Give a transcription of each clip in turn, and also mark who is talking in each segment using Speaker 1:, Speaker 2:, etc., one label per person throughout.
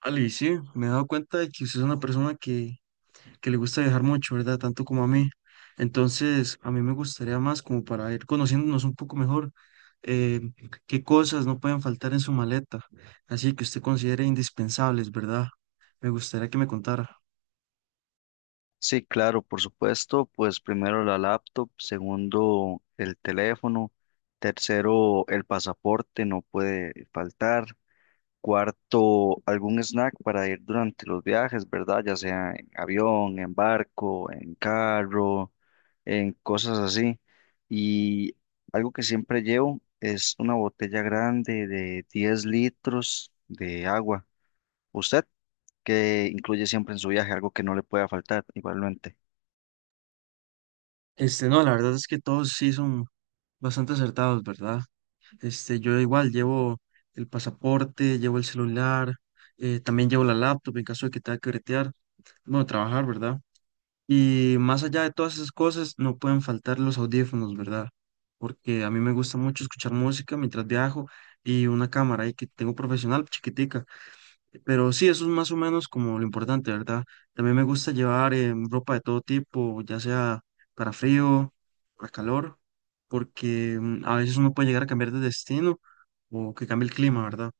Speaker 1: Ali, sí, me he dado cuenta de que usted es una persona que le gusta viajar mucho, ¿verdad? Tanto como a mí. Entonces, a mí me gustaría, más como para ir conociéndonos un poco mejor, eh, qué cosas no pueden faltar en su maleta, así que usted considere indispensables, ¿verdad? Me gustaría que me contara.
Speaker 2: Sí, claro, por supuesto, pues primero la laptop, segundo el teléfono, tercero el pasaporte, no puede faltar, cuarto algún snack para ir durante los viajes, ¿verdad? Ya sea en avión, en barco, en carro, en cosas así. Y algo que siempre llevo es una botella grande de 10 litros de agua. ¿Usted que incluye siempre en su viaje, algo que no le pueda faltar, igualmente?
Speaker 1: Este, no, la verdad es que todos sí son bastante acertados, ¿verdad? Este, yo igual llevo el pasaporte, llevo el celular, también llevo la laptop en caso de que tenga que bretear, bueno, trabajar, ¿verdad? Y más allá de todas esas cosas, no pueden faltar los audífonos, ¿verdad? Porque a mí me gusta mucho escuchar música mientras viajo y una cámara ahí que tengo profesional, chiquitica. Pero sí, eso es más o menos como lo importante, ¿verdad? También me gusta llevar ropa de todo tipo, ya sea para frío, para calor, porque a veces uno puede llegar a cambiar de destino o que cambie el clima, ¿verdad?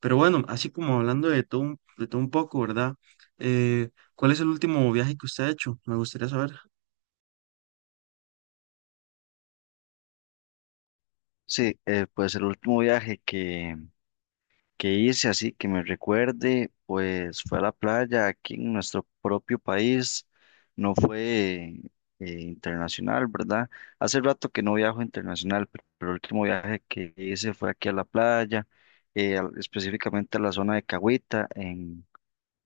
Speaker 1: Pero bueno, así como hablando de todo, de todo un poco, ¿verdad? Eh, ¿Cuál es el último viaje que usted ha hecho? Me gustaría saber.
Speaker 2: Sí, pues el último viaje que hice, así que me recuerde, pues fue a la playa aquí en nuestro propio país, no fue internacional, ¿verdad? Hace rato que no viajo internacional, pero el último viaje que hice fue aquí a la playa, específicamente a la zona de Cahuita, en,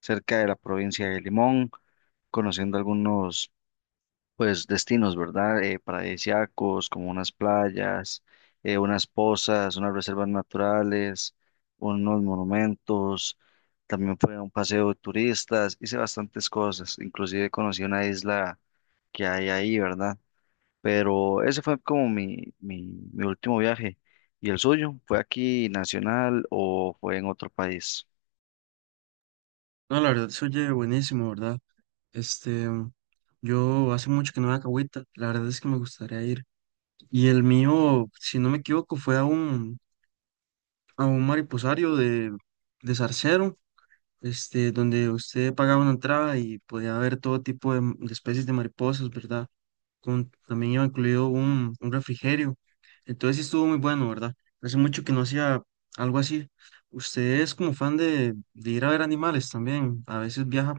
Speaker 2: cerca de la provincia de Limón, conociendo algunos pues destinos, ¿verdad? Paradisíacos, como unas playas, unas pozas, unas reservas naturales, unos monumentos. También fue un paseo de turistas, hice bastantes cosas, inclusive conocí una isla que hay ahí, ¿verdad? Pero ese fue como mi último viaje. ¿Y el suyo? ¿Fue aquí nacional o fue en otro país?
Speaker 1: No, la verdad se oye buenísimo, ¿verdad? Este, yo hace mucho que no voy a Cahuita, la verdad es que me gustaría ir. Y el mío, si no me equivoco, fue a a un mariposario de Zarcero, este, donde usted pagaba una entrada y podía ver todo tipo de, de especies de mariposas, ¿verdad? Con, también iba incluido un refrigerio. Entonces sí estuvo muy bueno, ¿verdad? Hace mucho que no hacía algo así. Usted es como fan de ir a ver animales también. A veces viaja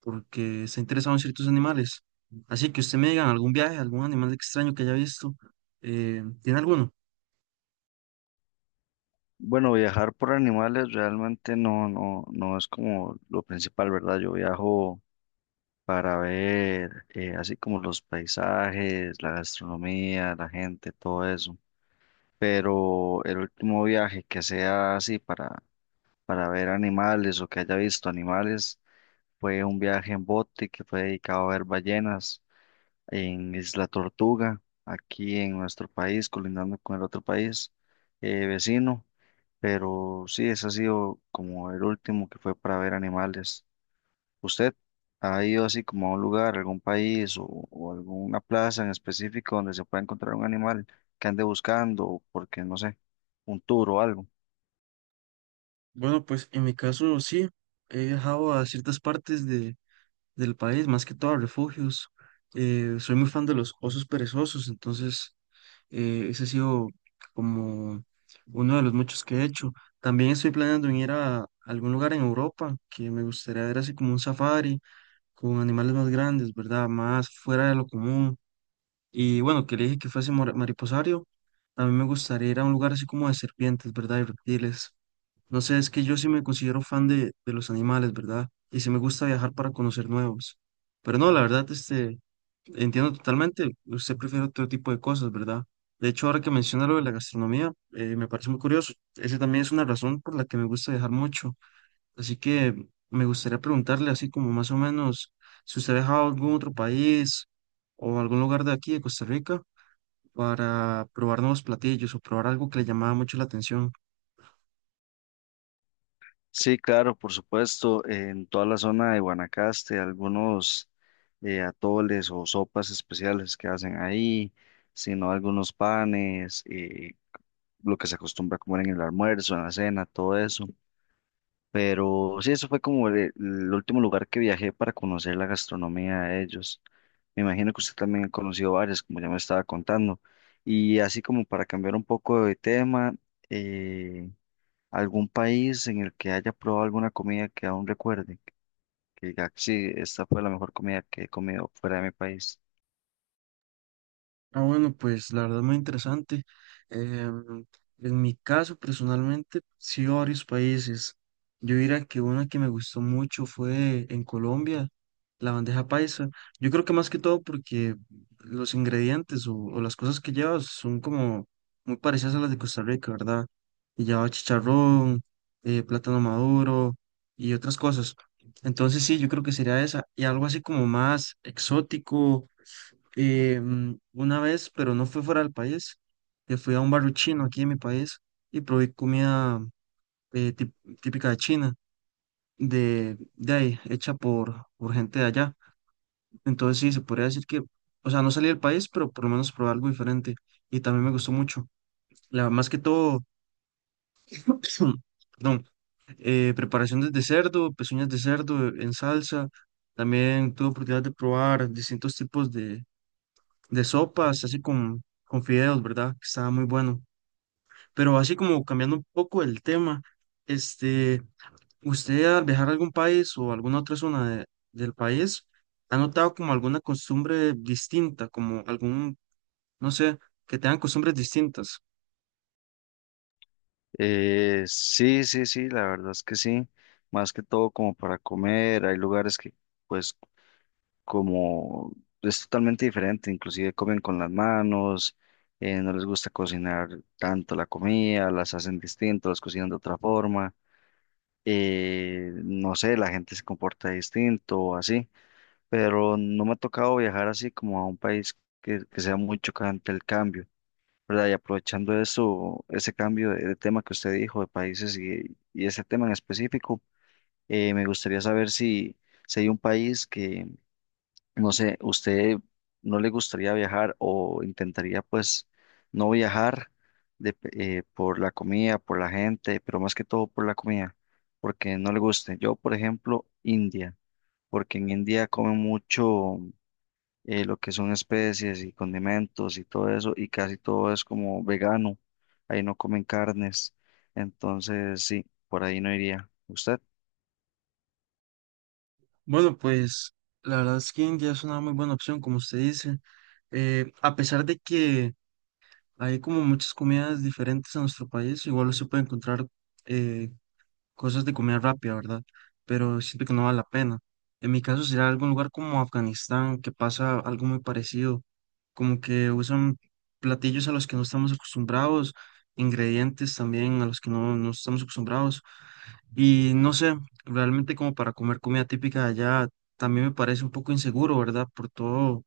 Speaker 1: porque está interesado en ciertos animales. Así que usted me diga algún viaje, algún animal extraño que haya visto. ¿Tiene alguno?
Speaker 2: Bueno, viajar por animales realmente no es como lo principal, ¿verdad? Yo viajo para ver, así como los paisajes, la gastronomía, la gente, todo eso. Pero el último viaje que sea así para ver animales o que haya visto animales fue un viaje en bote que fue dedicado a ver ballenas en Isla Tortuga, aquí en nuestro país, colindando con el otro país vecino. Pero sí, ese ha sido como el último que fue para ver animales. ¿Usted ha ido así como a un lugar, algún país o alguna plaza en específico donde se pueda encontrar un animal que ande buscando, o porque no sé, un tour o algo?
Speaker 1: Bueno, pues en mi caso sí, he viajado a ciertas partes del país, más que todo a refugios. Soy muy fan de los osos perezosos, entonces ese ha sido como uno de los muchos que he hecho. También estoy planeando en ir a algún lugar en Europa, que me gustaría ver así como un safari, con animales más grandes, ¿verdad? Más fuera de lo común. Y bueno, que le dije que fuese mariposario, a mí me gustaría ir a un lugar así como de serpientes, ¿verdad? Y reptiles. No sé, es que yo sí me considero fan de los animales, ¿verdad? Y sí me gusta viajar para conocer nuevos. Pero no, la verdad, este, entiendo totalmente, usted prefiere otro tipo de cosas, ¿verdad? De hecho, ahora que menciona lo de la gastronomía, me parece muy curioso. Esa también es una razón por la que me gusta viajar mucho. Así que me gustaría preguntarle así como más o menos si usted ha viajado a algún otro país o algún lugar de aquí, de Costa Rica, para probar nuevos platillos o probar algo que le llamaba mucho la atención.
Speaker 2: Sí, claro, por supuesto, en toda la zona de Guanacaste, algunos atoles o sopas especiales que hacen ahí, sino algunos panes, lo que se acostumbra a comer en el almuerzo, en la cena, todo eso. Pero sí, eso fue como el último lugar que viajé para conocer la gastronomía de ellos. Me imagino que usted también ha conocido varias, como ya me estaba contando. Y así como para cambiar un poco de tema, eh, ¿algún país en el que haya probado alguna comida que aún recuerde? Que diga, sí, esta fue la mejor comida que he comido fuera de mi país.
Speaker 1: Ah, bueno, pues la verdad muy interesante. Em, en mi caso, personalmente, sí, varios países. Yo diría que una que me gustó mucho fue en Colombia, la bandeja paisa. Yo creo que más que todo porque los ingredientes o las cosas que lleva son como muy parecidas a las de Costa Rica, ¿verdad? Y lleva chicharrón, plátano maduro y otras cosas. Entonces sí, yo creo que sería esa. Y algo así como más exótico una vez, pero no fue fuera del país, que fui a un barrio chino aquí en mi país y probé comida eh, tip- típica de China, de ahí, hecha por gente de allá. Entonces sí, se podría decir que, o sea, no salí del país, pero por lo menos probé algo diferente y también me gustó mucho. La, más que todo, perdón, preparaciones de cerdo, pezuñas de cerdo en salsa. También tuve oportunidad de probar distintos tipos de sopas, así con fideos, ¿verdad? Que estaba muy bueno. Pero así como cambiando un poco el tema, este, ¿usted al viajar a algún país o alguna otra zona del país ha notado como alguna costumbre distinta, como algún, no sé, que tengan costumbres distintas?
Speaker 2: Sí, sí, sí, la verdad es que sí. Más que todo como para comer, hay lugares que pues como es totalmente diferente, inclusive comen con las manos, no les gusta cocinar tanto la comida, las hacen distinto, las cocinan de otra forma, no sé, la gente se comporta distinto o así, pero no me ha tocado viajar así como a un país que sea muy chocante el cambio. ¿Verdad? Y aprovechando eso, ese cambio de tema que usted dijo, de países y ese tema en específico, me gustaría saber si, si hay un país que, no sé, ¿usted no le gustaría viajar o intentaría pues no viajar por la comida, por la gente, pero más que todo por la comida, porque no le guste? Yo, por ejemplo, India, porque en India comen mucho lo que son especies y condimentos y todo eso, y casi todo es como vegano, ahí no comen carnes, entonces sí, por ahí no iría. ¿Usted?
Speaker 1: Bueno, pues la verdad es que India es una muy buena opción, como usted dice. A pesar de que hay como muchas comidas diferentes en nuestro país, igual se puede encontrar cosas de comida rápida, ¿verdad? Pero siento que no vale la pena. En mi caso sería algún lugar como Afganistán, que pasa algo muy parecido, como que usan platillos a los que no estamos acostumbrados, ingredientes también a los que no, no estamos acostumbrados. Y no sé, realmente como para comer comida típica de allá, también me parece un poco inseguro, ¿verdad? Por todo,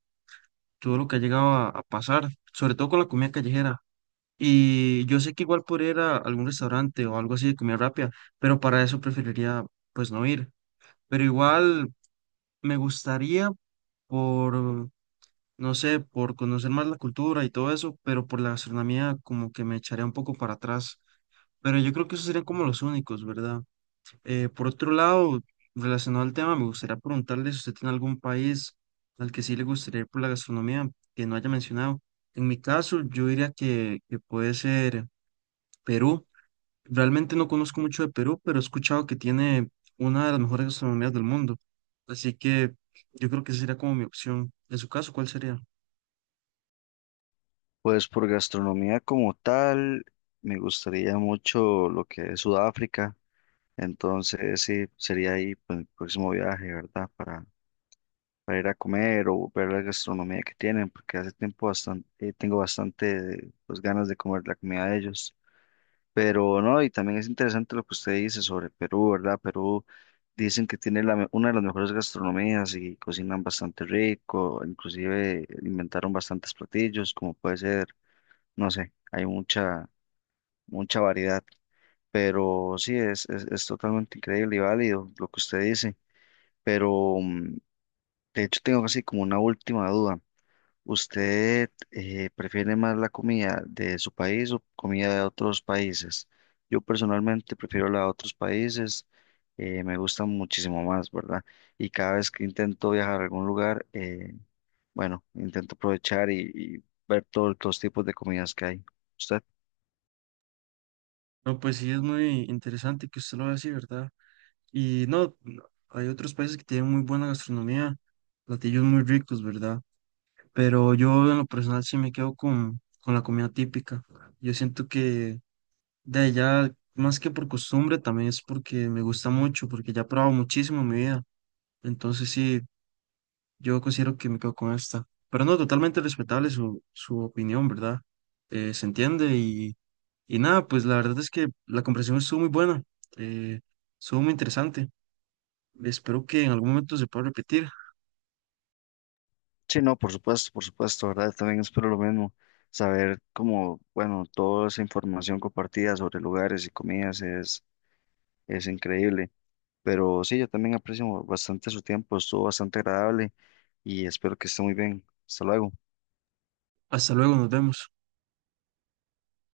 Speaker 1: todo lo que ha llegado a pasar, sobre todo con la comida callejera. Y yo sé que igual podría ir a algún restaurante o algo así de comida rápida, pero para eso preferiría pues no ir. Pero igual me gustaría por, no sé, por conocer más la cultura y todo eso, pero por la gastronomía como que me echaría un poco para atrás. Pero yo creo que esos serían como los únicos, ¿verdad? Por otro lado, relacionado al tema, me gustaría preguntarle si usted tiene algún país al que sí le gustaría ir por la gastronomía que no haya mencionado. En mi caso, yo diría que puede ser Perú. Realmente no conozco mucho de Perú, pero he escuchado que tiene una de las mejores gastronomías del mundo. Así que yo creo que esa sería como mi opción. En su caso, ¿cuál sería?
Speaker 2: Pues por gastronomía como tal, me gustaría mucho lo que es Sudáfrica, entonces sí, sería ahí pues, el próximo viaje, ¿verdad? Para ir a comer o ver la gastronomía que tienen, porque hace tiempo bastante, tengo bastante pues, ganas de comer la comida de ellos. Pero no, y también es interesante lo que usted dice sobre Perú, ¿verdad? Perú dicen que tiene la, una de las mejores gastronomías y cocinan bastante rico, inclusive inventaron bastantes platillos, como puede ser no sé, hay mucha, mucha variedad, pero sí, es totalmente increíble y válido lo que usted dice, pero de hecho tengo así como una última duda. ¿Usted prefiere más la comida de su país o comida de otros países? Yo personalmente prefiero la de otros países, me gusta muchísimo más, ¿verdad? Y cada vez que intento viajar a algún lugar, bueno, intento aprovechar y ver todos los tipos de comidas que hay. ¿Usted?
Speaker 1: No, pues sí, es muy interesante que usted lo vea así, ¿verdad? Y no, no, hay otros países que tienen muy buena gastronomía, platillos muy ricos, ¿verdad? Pero yo en lo personal sí me quedo con la comida típica. Yo siento que de allá, más que por costumbre, también es porque me gusta mucho, porque ya he probado muchísimo en mi vida. Entonces sí. Yo considero que me quedo con esta. Pero no, totalmente respetable su opinión, ¿verdad? Se entiende y nada, pues la verdad es que la conversación estuvo muy buena, eh, estuvo muy interesante. Espero que en algún momento se pueda repetir.
Speaker 2: Sí, no, por supuesto, ¿verdad? También espero lo mismo, saber cómo, bueno, toda esa información compartida sobre lugares y comidas es increíble, pero sí, yo también aprecio bastante su tiempo, estuvo bastante agradable y espero que esté muy bien. Hasta luego.
Speaker 1: Hasta luego, nos vemos.